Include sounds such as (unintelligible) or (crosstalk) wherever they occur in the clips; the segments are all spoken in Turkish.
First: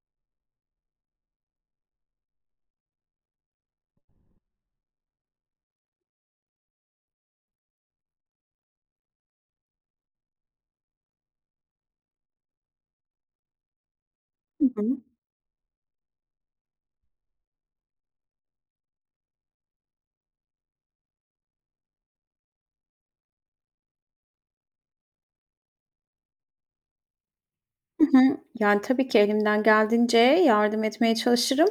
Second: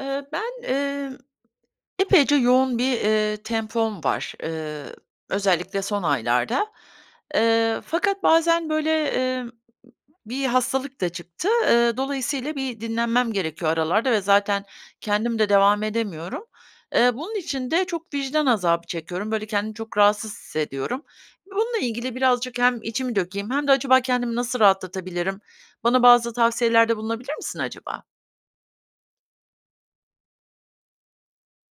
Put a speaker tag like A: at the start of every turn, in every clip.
A: Eee, ben, emm, epeyce yoğun bir, eee, tempom var, ııı, özellikle son aylarda. Eee, fakat bazen, böyle, emm bir hastalık da çıktı. Eee, dolayısıyla bir dinlenmem gerekiyor aralarda ve
B: Hı
A: zaten
B: hı.
A: kendim de devam edemiyorum. Eee, bunun için de çok vicdan azabı çekiyorum. Böyle, kendimi çok rahatsız hissediyorum. Bununla ilgili birazcık hem içimi dökeyim hem de acaba kendimi nasıl rahatlatabilirim? Bana bazı tavsiyelerde bulunabilir misin,
B: Hı
A: acaba?
B: hı, yani, tabii ki elimden geldiğince yardım etmeye çalışırım.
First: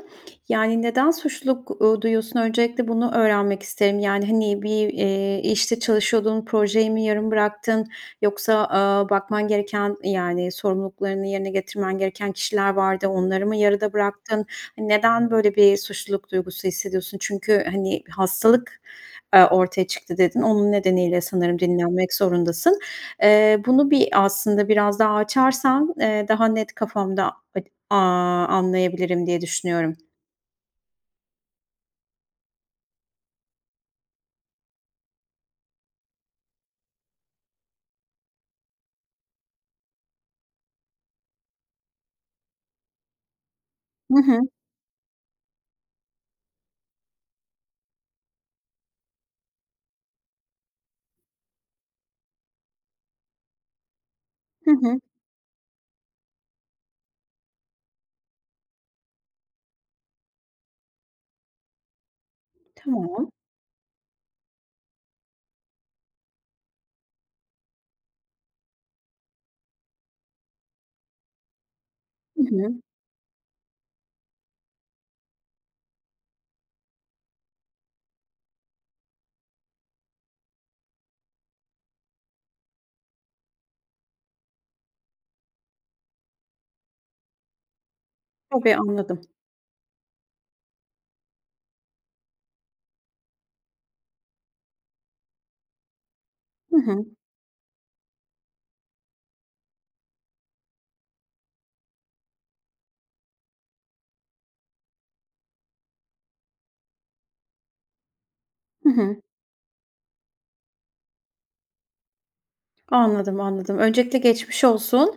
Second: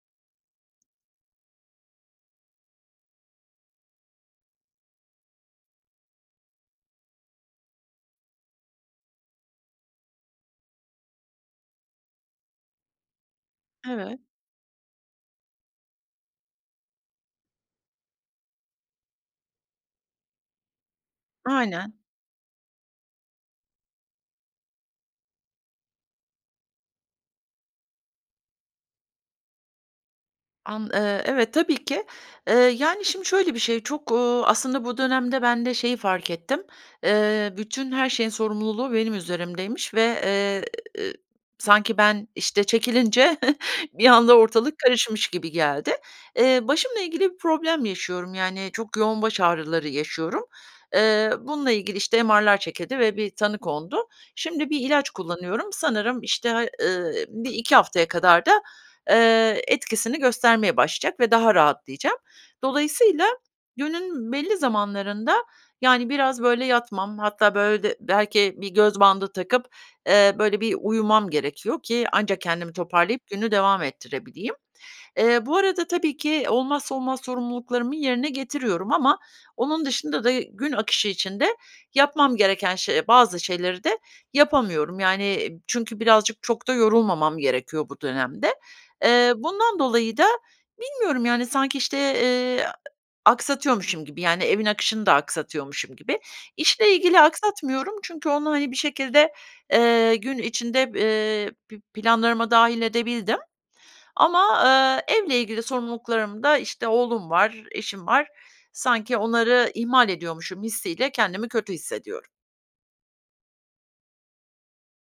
B: Yani, neden suçluluk, ııı, duyuyorsun? Öncelikle bunu öğrenmek isterim. Yani, hani bir, eee, işte çalışıyordun, projeyi mi yarım bıraktın, yoksa, aaa, bakman gereken, yani sorumluluklarını yerine getirmen gereken kişiler vardı, onları mı yarıda
A: Evet.
B: bıraktın? Neden böyle bir suçluluk duygusu hissediyorsun? Çünkü hani, "Hastalık, aaa, ortaya çıktı." dedin. Onun nedeniyle sanırım
A: Aynen.
B: dinlenmek zorundasın. Eee, bunu bir aslında biraz daha açarsan, eee, daha net kafamda ad aaa, anlayabilirim diye düşünüyorum.
A: An eee, evet, tabii ki. Eee, yani, şimdi şöyle bir şey, çok, uuu, aslında bu dönemde ben de şeyi fark ettim. Eee, bütün her şeyin sorumluluğu benim üzerimdeymiş ve, eee, sanki ben, işte, çekilince (chuckles) bir
B: Hı
A: anda
B: hı.
A: ortalık karışmış gibi geldi. Eee, başımla ilgili bir problem yaşıyorum, yani, çok yoğun baş ağrıları yaşıyorum. Eee, bununla ilgili, işte, MR'lar çekildi ve bir tanı kondu. Şimdi
B: Hı
A: bir
B: hı.
A: ilaç kullanıyorum. Sanırım, işte, ııı, 1-2 haftaya kadar da, eee, etkisini göstermeye başlayacak ve daha rahatlayacağım. Dolayısıyla
B: Tamam.
A: günün belli zamanlarında, yani, biraz, böyle, yatmam, hatta böyle de belki bir göz bandı takıp, eee, böyle, bir uyumam gerekiyor ki
B: Hı
A: ancak kendimi
B: hı.
A: toparlayıp günü devam ettirebileyim. Eee, bu arada tabii ki olmazsa olmaz sorumluluklarımı yerine getiriyorum ama onun dışında da gün akışı içinde yapmam gereken şe bazı şeyleri de yapamıyorum, yani çünkü birazcık çok da yorulmamam gerekiyor bu dönemde.
B: Tabii, anladım.
A: Eee, bundan dolayı da bilmiyorum, yani, sanki, işte, eee, a aksatıyormuşum gibi yani, evin akışını da aksatıyormuşum gibi.
B: Hı
A: İşle
B: hı.
A: ilgili aksatmıyorum çünkü onu, hani, bir şekilde, eee, gün içinde, eee, pi planlarıma dâhil edebildim. Ama, eee, evle ilgili sorumluluklarımda, işte, oğlum var, eşim var.
B: Hı
A: Sanki
B: hı.
A: onları ihmal ediyormuşum hissiyle kendimi kötü hissediyorum.
B: Anladım, anladım. Öncelikle geçmiş olsun.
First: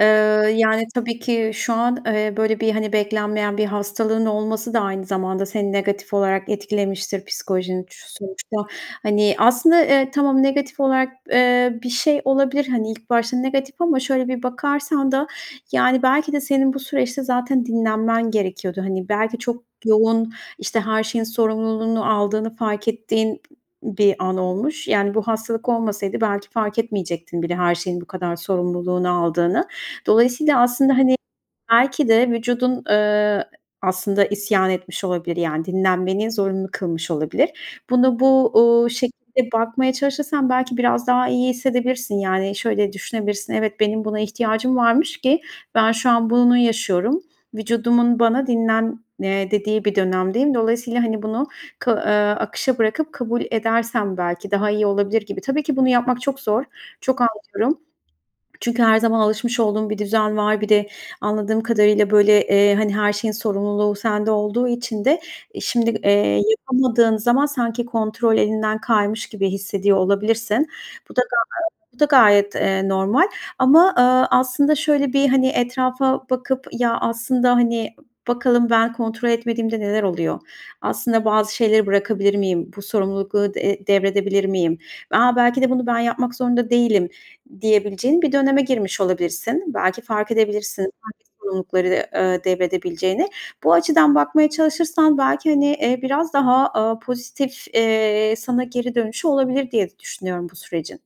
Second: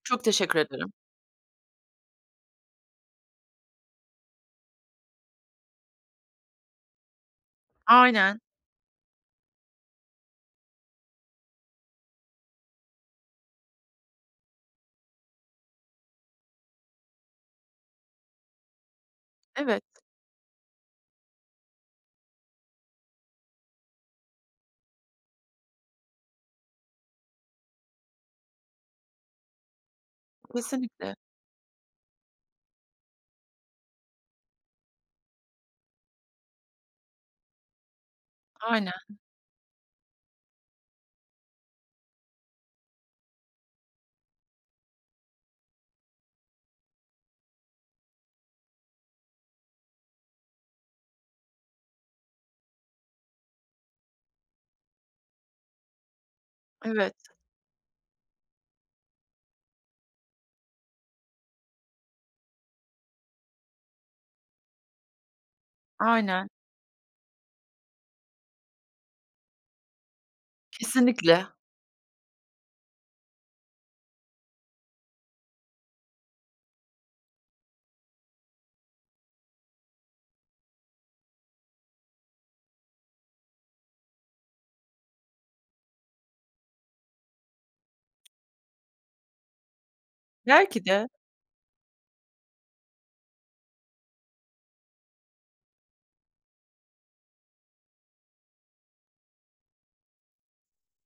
B: Eee,
A: Çok teşekkür
B: yani,
A: ederim.
B: tabii ki şu an, eee, böyle, bir, hani, beklenmeyen bir hastalığın olması da aynı zamanda seni negatif olarak etkilemiştir, psikolojini
A: Aynen.
B: sonuçta. Hani, aslında, eee, tamam negatif olarak, eee, bir şey olabilir, hani, ilk başta negatif ama şöyle bir bakarsan da yani, belki de senin bu süreçte zaten dinlenmen gerekiyordu. Hani, belki çok
A: Evet.
B: yoğun, işte, her şeyin sorumluluğunu aldığını fark ettiğin bir an olmuş. Yani, bu hastalık olmasaydı belki fark etmeyecektin bile her şeyin bu kadar sorumluluğunu aldığını. Dolayısıyla aslında,
A: Kesinlikle.
B: hani, belki de vücudun, eee, aslında isyan etmiş olabilir, yani, dinlenmeni zorunlu kılmış olabilir. Bunu bu, uuu,
A: Aynen.
B: şekilde bakmaya çalışırsan belki biraz daha iyi hissedebilirsin. Yani, şöyle düşünebilirsin, "Evet, benim buna ihtiyacım varmış ki ben şu an bunu yaşıyorum." Vücudumun bana, "Dinlen," eee, dediği bir dönemdeyim. Dolayısıyla, hani, bunu kı eee, akışa bırakıp kabul edersem belki daha iyi olabilir gibi. Tabii ki bunu yapmak çok zor.
A: Evet.
B: Çok anlıyorum. Çünkü her zaman alışmış olduğun bir düzen var. Bir de anladığım kadarıyla, böyle, eee, hani, her şeyin sorumluluğu sende olduğu için de şimdi, eee,
A: Aynen.
B: yapamadığın zaman sanki kontrol elinden kaymış gibi hissediyor olabilirsin. Bu da
A: Kesinlikle.
B: gayet bu da gayet, eee, normal. Ama, ııı, aslında şöyle bir, hani, etrafa bakıp, "Ya, aslında, hani, bakalım ben kontrol etmediğimde neler oluyor, aslında bazı şeyleri bırakabilir miyim, bu sorumlulukları, eee, devredebilir miyim?" "A, belki de bunu ben yapmak zorunda değilim," diyebileceğin bir döneme girmiş olabilirsin. Belki fark edebilirsin
A: Belki de.
B: hangi sorumlulukları, ııı, devredebileceğine. Bu açıdan bakmaya çalışırsan belki, hani, eee, biraz daha, aaa, pozitif, eee, sana geri dönüşü olabilir de diye düşünüyorum bu sürecin.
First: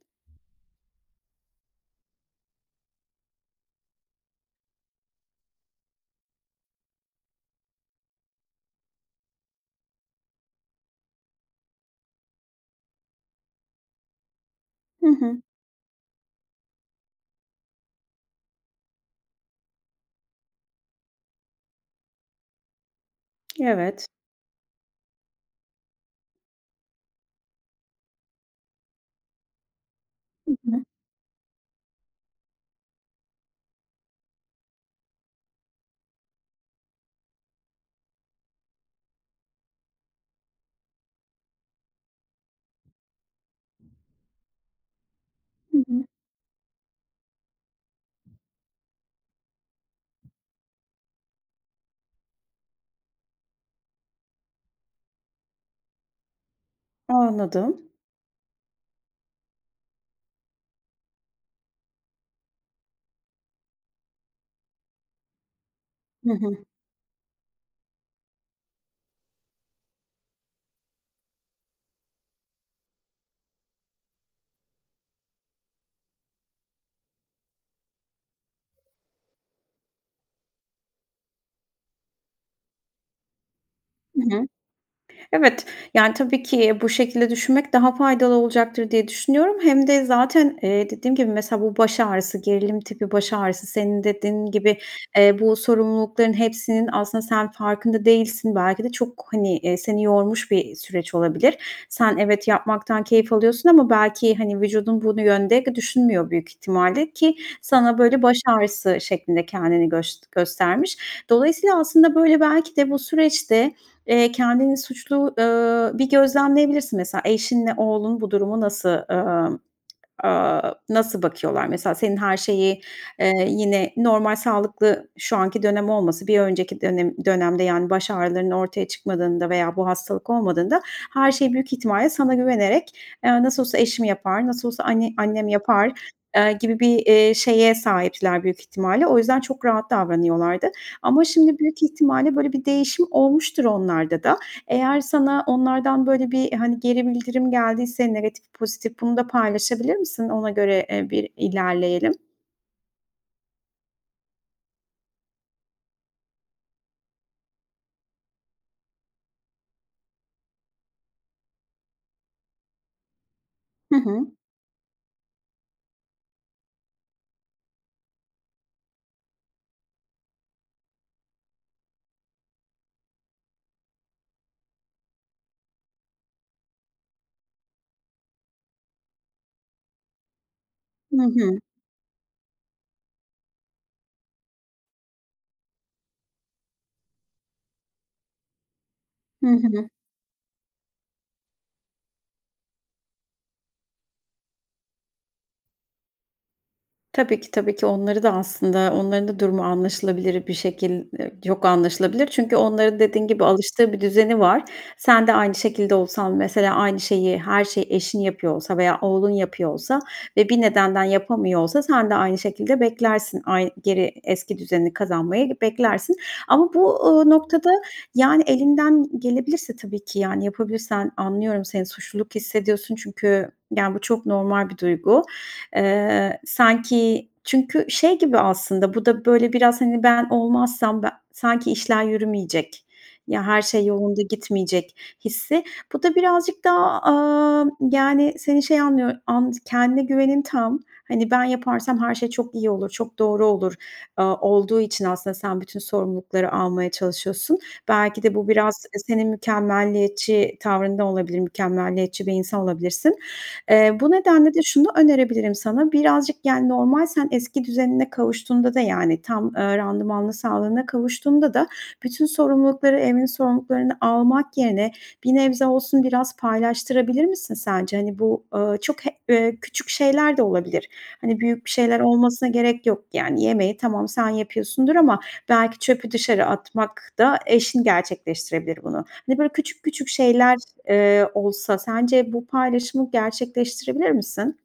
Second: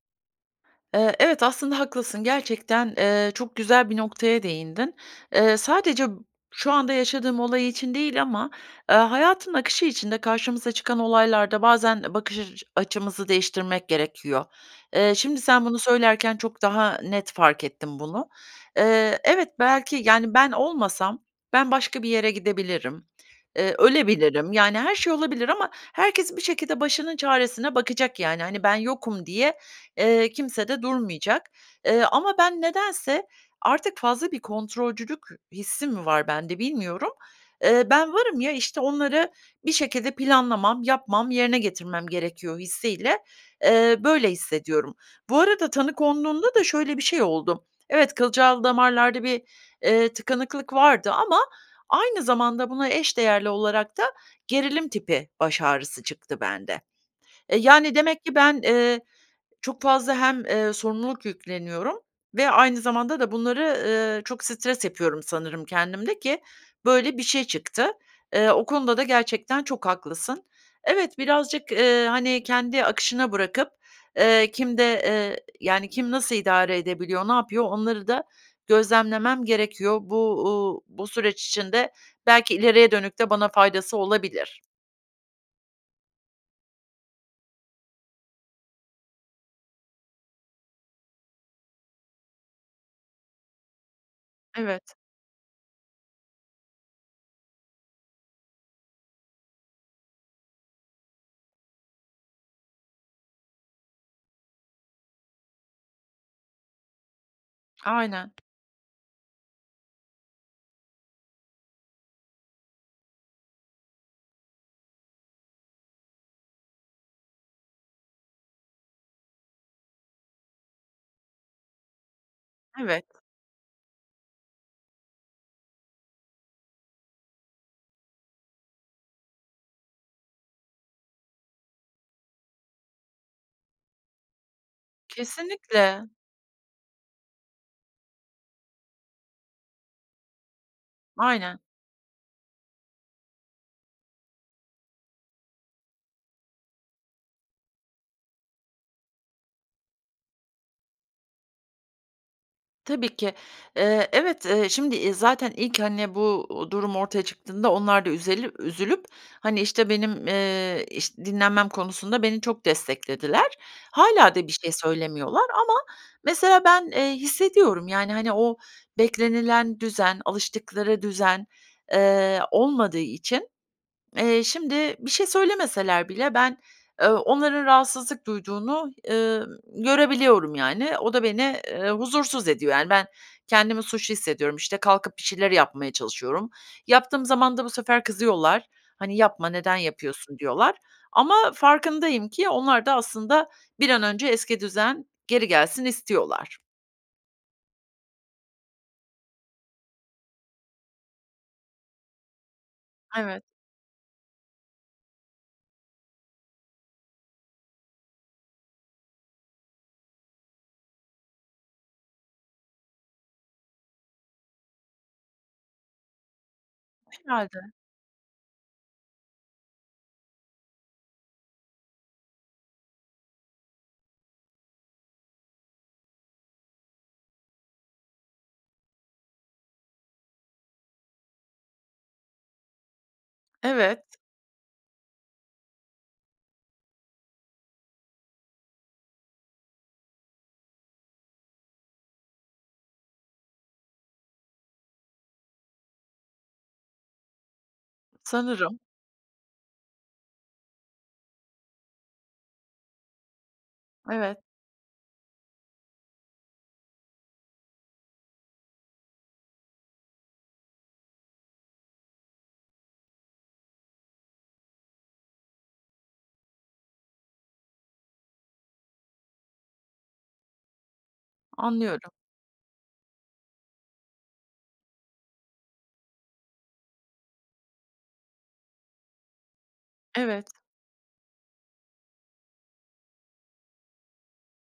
A: Eee, evet aslında haklısın, gerçekten, eee, çok güzel bir noktaya değindin. Eee, sadece b şu anda yaşadığım olay için değil ama, eee, hayatın akışı içinde karşımıza çıkan olaylarda bazen e bakış açı açımızı değiştirmek gerekiyor.
B: Hı
A: Eee,
B: hı.
A: şimdi sen bunu söylerken çok daha net fark ettim bunu. Eee, evet, belki, yani, ben olmasam ben başka bir yere gidebilirim, eee,
B: Evet.
A: ölebilirim, yani, her şey olabilir ama herkes bir şekilde başının çaresine bakacak, yani. Hani, ben yokum diye, eee,
B: Hı
A: kimse de
B: hı.
A: durmayacak. Eee, ama ben nedense, artık fazla bir kontrolcülük hissim mi var bende bilmiyorum. Eee, ben varım, ya, işte, onları bir şekilde planlamam, yapmam, yerine getirmem gerekiyor hissiyle, eee, böyle hissediyorum. Bu arada
B: Hı
A: tanı
B: hı.
A: konduğunda da şöyle bir şey oldu. Evet, kılcal damarlarda bir, eee, tıkanıklık vardı ama aynı zamanda buna eş değerli olarak da gerilim tipi baş ağrısı çıktı bende. E,
B: Anladım.
A: yani, demek ki ben, eee, çok fazla hem, eee, sorumluluk yükleniyorum ve aynı zamanda da bunları, ııı, çok stres yapıyorum sanırım kendimde
B: Hı
A: ki
B: hı.
A: böyle bir şey çıktı. Eee, o konuda da gerçekten çok haklısın. Evet, birazcık, eee, hani, kendi akışına bırakıp, eee, kimde, eee, yani, kim nasıl idare edebiliyor, ne yapıyor, onları da gözlemlemem gerekiyor. Bu, uuu, bu süreç içinde belki ileriye dönük de bana faydası
B: Hı hı.
A: olabilir.
B: Evet, yani, tabii ki bu şekilde düşünmek daha faydalı olacaktır diye düşünüyorum. Hem de zaten, eee, dediğim gibi mesela, bu baş ağrısı, gerilim tipi baş ağrısı senin dediğin gibi,
A: Evet.
B: eee, bu sorumlulukların hepsinin aslında sen farkında değilsin. Belki de çok, hani, eee, seni yormuş bir, iii, süreç olabilir. Sen, evet, yapmaktan keyif alıyorsun ama belki, hani, vücudun bu yönde düşünmüyor büyük ihtimalle ki sana böyle
A: Aynen.
B: baş ağrısı şeklinde kendini göst göstermiş. Dolayısıyla aslında, böyle, belki de bu süreçte, eee, kendini suçlu ııı, bir gözlemleyebilirsin. Mesela, eşinle oğlun bu durumu nasıl, ııı, aaa, nasıl bakıyorlar? Mesela, senin her şeyi,
A: Evet.
B: eee, yine normal sağlıklı şu anki dönem olmasın, bir önceki dönem dönemde, yani, baş ağrılarının ortaya çıkmadığında veya bu hastalık olmadığında her şey büyük ihtimalle sana güvenerek, eee, "Nasıl olsa eşim yapar, nasıl olsa anne annem yapar,"
A: Kesinlikle.
B: eee, gibi bir, eee, şeye sahipler büyük ihtimalle. O yüzden çok rahat davranıyorlardı ama
A: Aynen.
B: şimdi büyük ihtimalle, böyle, bir değişim olmuştur onlarda da. Eğer sana onlardan, böyle, bir, hani, geri bildirim geldiyse, negatif pozitif, bunu da paylaşabilir misin? Ona göre, eee, bir i lerleyelim.
A: Tabii ki. Eee, evet, ııı, şimdi, iii, zaten ilk, hani, bu, uuu, durum ortaya çıktığında onlar da üzeli üzülüp, hani, işte, benim, eee, iş dinlenmem konusunda beni çok desteklediler.
B: Hı hı.
A: Hâlâ da bir şey söylemiyorlar ama mesela ben, eee, hissediyorum. Yani, hani, o beklenilen düzen, alıştıkları düzen, eee, olmadığı için, eee, şimdi bir şey söylemeseler bile ben, eee, onların rahatsızlık duyduğunu, ııı, görebiliyorum yani. O da
B: Hı hı.
A: beni, eee, huzursuz ediyor, yani. Ben kendimi suçlu hissediyorum. İşte, kalkıp bir şeyler yapmaya çalışıyorum. Yaptığım zaman da bu sefer kızıyorlar. Hani,
B: Hı
A: "Yapma. Neden
B: hı.
A: yapıyorsun?" diyorlar. Ama farkındayım ki onlar da aslında bir an önce eski düzen geri gelsin istiyorlar.
B: Tabii ki, tabii ki. Onları da aslında onların da durumu anlaşılabilir bir şekil, eee (unintelligible) anlaşılabilir. Çünkü onların dediğin
A: Evet.
B: gibi alıştığı bir düzeni var. Sen de aynı şekilde olsan, mesela aynı şeyi, her şeyi eşin yapıyor olsa veya oğlun yapıyor olsa ve bir nedenden yapamıyor olsa, sen de aynı şekilde beklersin; ay geri eski düzenini kazanmayı beklersin. Ama bu, ııı,
A: Herhâlde.
B: noktada, yani, elinden gelebilirse tabii ki, yani yapabilirsen. Anlıyorum seni suçluluk hissediyorsun çünkü, yani, bu çok normal bir duygu. Eee, sanki çünkü şey gibi aslında bu da, böyle, biraz hani ben olmazsam be sanki işler yürümeyecek, ya her şey
A: Evet.
B: yolunda gitmeyecek hissi. Bu da birazcık daha, aaa, yani, seni şey anlıyor and kendine güvenin tam. Hani "Ben yaparsam her şey çok iyi olur, çok doğru olur." aaa, olduğu için aslında sen bütün sorumlulukları almaya çalışıyorsun. Belki de bu
A: Sanırım.
B: biraz, eee, senin mükemmeliyetçi tavrında olabilir. Mükemmeliyetçi bir insan olabilirsin. Eee, bu
A: Evet.
B: nedenle de şunu önerebilirim sana: Birazcık, yani, normal sen eski düzenine kavuştuğunda da yani tam, ııı, randımanlı sağlığına kavuştuğunda da bütün sorumlulukları, evin sorumluluklarını almak yerine, bir nebze olsun biraz paylaştırabilir misin sence? Hani, bu, ııı, çok he eee, küçük şeyler de olabilir. Hani, büyük bir şeyler
A: Anlıyorum.
B: olmasına gerek yok. Yani, yemeği tamam, sen yapıyorsundur ama belki çöpü dışarı atmak da eşin gerçekleştirebilir bunu. Hani, böyle küçük küçük
A: Evet.
B: şeyler, eee, olsa sence bu paylaşımı gerçekleştirebilir misin?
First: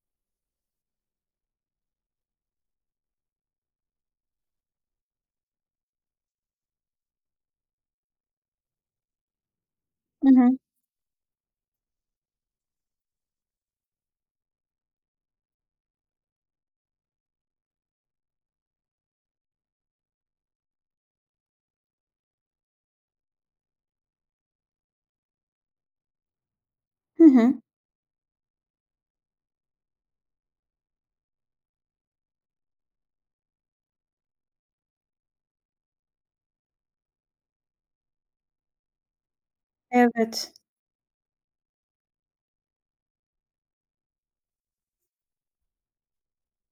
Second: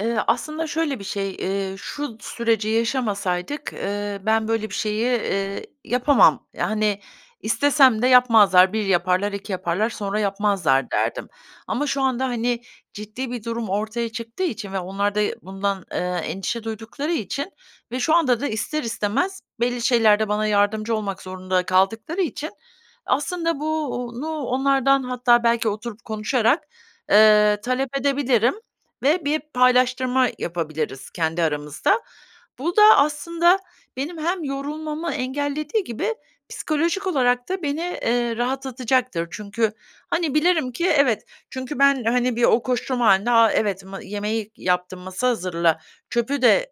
A: Iıı, aslında şöyle bir şey, eee, şu süreci yaşamasaydık, ııı, ben böyle bir şeyi, ııı, yapamam, ya, hani, istesem de yapmazlar. 1 yaparlar, 2 yaparlar, sonra
B: Hı hı.
A: yapmazlar, derdim. Ama şu anda, hani, ciddi bir durum ortaya çıktığı için ve onlar da, ııı, bundan, ııı, endişe duydukları için ve şu anda da ister istemez belli şeylerde bana yardımcı olmak zorunda kaldıkları için aslında bu uuu, nu onlardan hatta belki oturup konuşarak,
B: Hı hı.
A: ııı, talep edebilirim ve bir paylaştırma yapabiliriz kendi aramızda. Bu da aslında benim hem yorulmamı engellediği gibi psikolojik olarak da beni, eee, rahatlatacaktır. Çünkü, hani,
B: Evet.
A: bilirim ki evet çünkü ben, hani, bir o koşturma hâlinde, "A, evet ma yemeği yaptım, masa hazırla, çöpü de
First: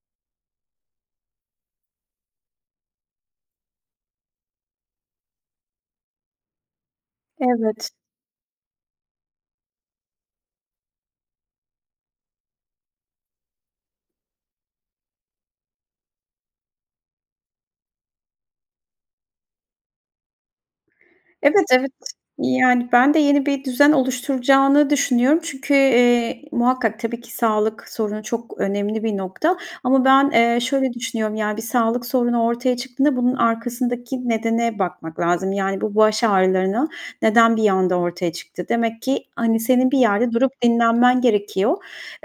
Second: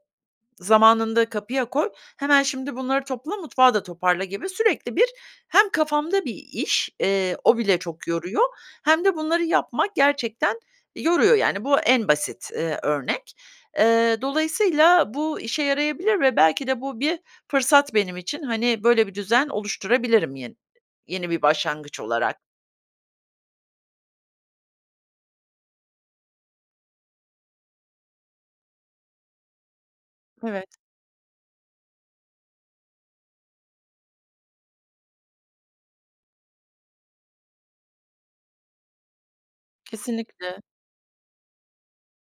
A: zamanında kapıya koy, hemen şimdi bunları topla, mutfağı da toparla." gibi sürekli bir hem kafamda bir iş, eee, o bile
B: Evet.
A: çok yoruyor, hem de bunları yapmak gerçekten yoruyor, yani, bu en basit, ııı, örnek. Eee, dolayısıyla bu işe yarayabilir ve belki de bu bir fırsat benim için. Hani, böyle bir düzen oluşturabilirim yen yeni bir
B: Evet, evet.
A: başlangıç olarak.
B: Yani, ben de yeni bir düzen oluşturacağını düşünüyorum. Çünkü, eee, muhakkak, tabii ki sağlık sorunu çok önemli bir nokta ama, eee, ben
A: Evet.
B: şöyle düşünüyorum; ya, bir sağlık sorunu ortaya çıktığında bunun arkasındaki nedene bakmak lazım. Yani, bu baş ağrılarına neden bir anda ortaya çıktı? Demek ki, hani, senin bir yerde durup
A: Kesinlikle.
B: dinlenmen gerekiyor,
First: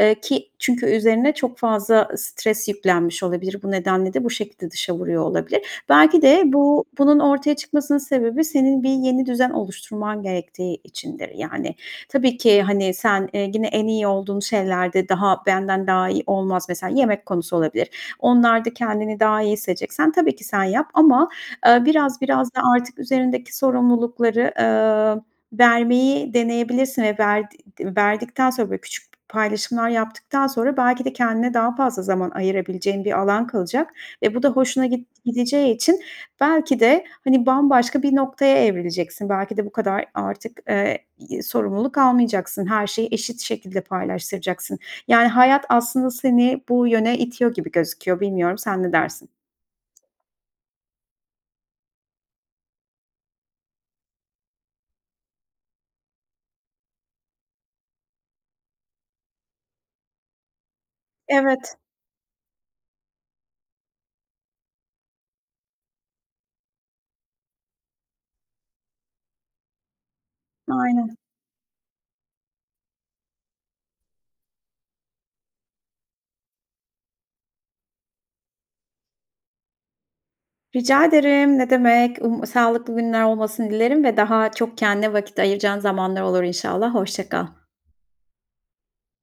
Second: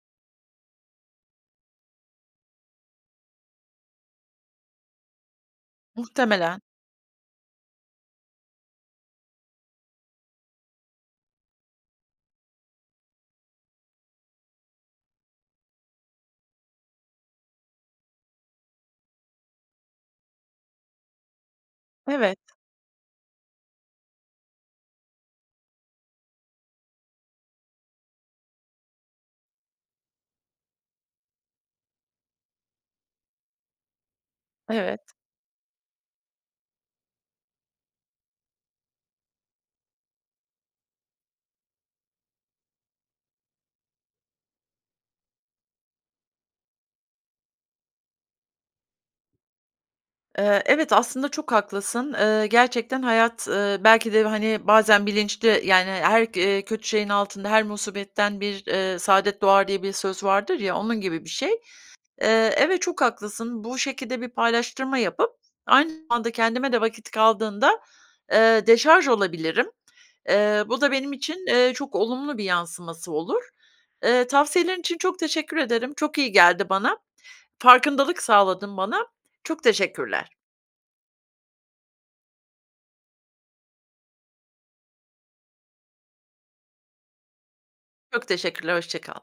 B: ııı, ki çünkü üzerine çok fazla stres yüklenmiş olabilir. Bu nedenle de bu şekilde dışa vuruyor olabilir. Belki de
A: Muhtemelen.
B: bu bunun ortaya çıkmasının sebebi senin bir yeni düzen oluşturman gerektiği içindir, yani. Tabii ki, hani, sen, eee, gene en iyi olduğun şeylerde daha benden daha iyi olmaz -mesela yemek konusu olabilir. Onlarda kendini daha iyi hissedeceksen tabii ki sen yap ama, ııı, biraz
A: Evet.
B: biraz da artık üzerindeki sorumlulukları, ııı, vermeyi deneyebilirsin ve verdi verdikten sonra böyle küçük p paylaşımlar yaptıktan sonra belki de kendine daha fazla zaman ayırabileceğin bir alan kalacak ve bu da hoşuna git
A: Evet.
B: gideceği için belki de, hani, bambaşka bir noktaya evrileceksin. Belki de bu kadar artık, ııı, sorumluluk almayacaksın. Her şeyi eşit şekilde paylaştıracaksın. Yani, hayat aslında seni bu yöne itiyor gibi gözüküyor. Bilmiyorum sen ne dersin?
A: Eee, evet, aslında çok haklısın. Eee, gerçekten hayat, eee, belki de, hani, bazen bilinçli, yani, her, eee, kötü şeyin altında her musibetten bir, ııı, saadet doğar diye bir söz vardır ya, onun gibi bir şey.
B: Evet.
A: Eee, evet, çok haklısın. Bu şekilde bir paylaştırma yapıp aynı zamanda kendime de vakit kaldığında, eee, deşarj olabilirim. Eee, bu da benim
B: Aynen.
A: için, ııı, çok olumlu bir yansıması olur. Eee, tavsiyelerin için çok teşekkür ederim. Çok iyi geldi bana. Farkındalık sağladın bana. Çok teşekkürler.
B: Rica ederim, ne demek. Um sağlıklı günler olmasını dilerim ve daha çok kendine vakit ayıracağın zamanlar olur inşallah. Hoşça kal.
A: Çok teşekkürler, hoşça kal.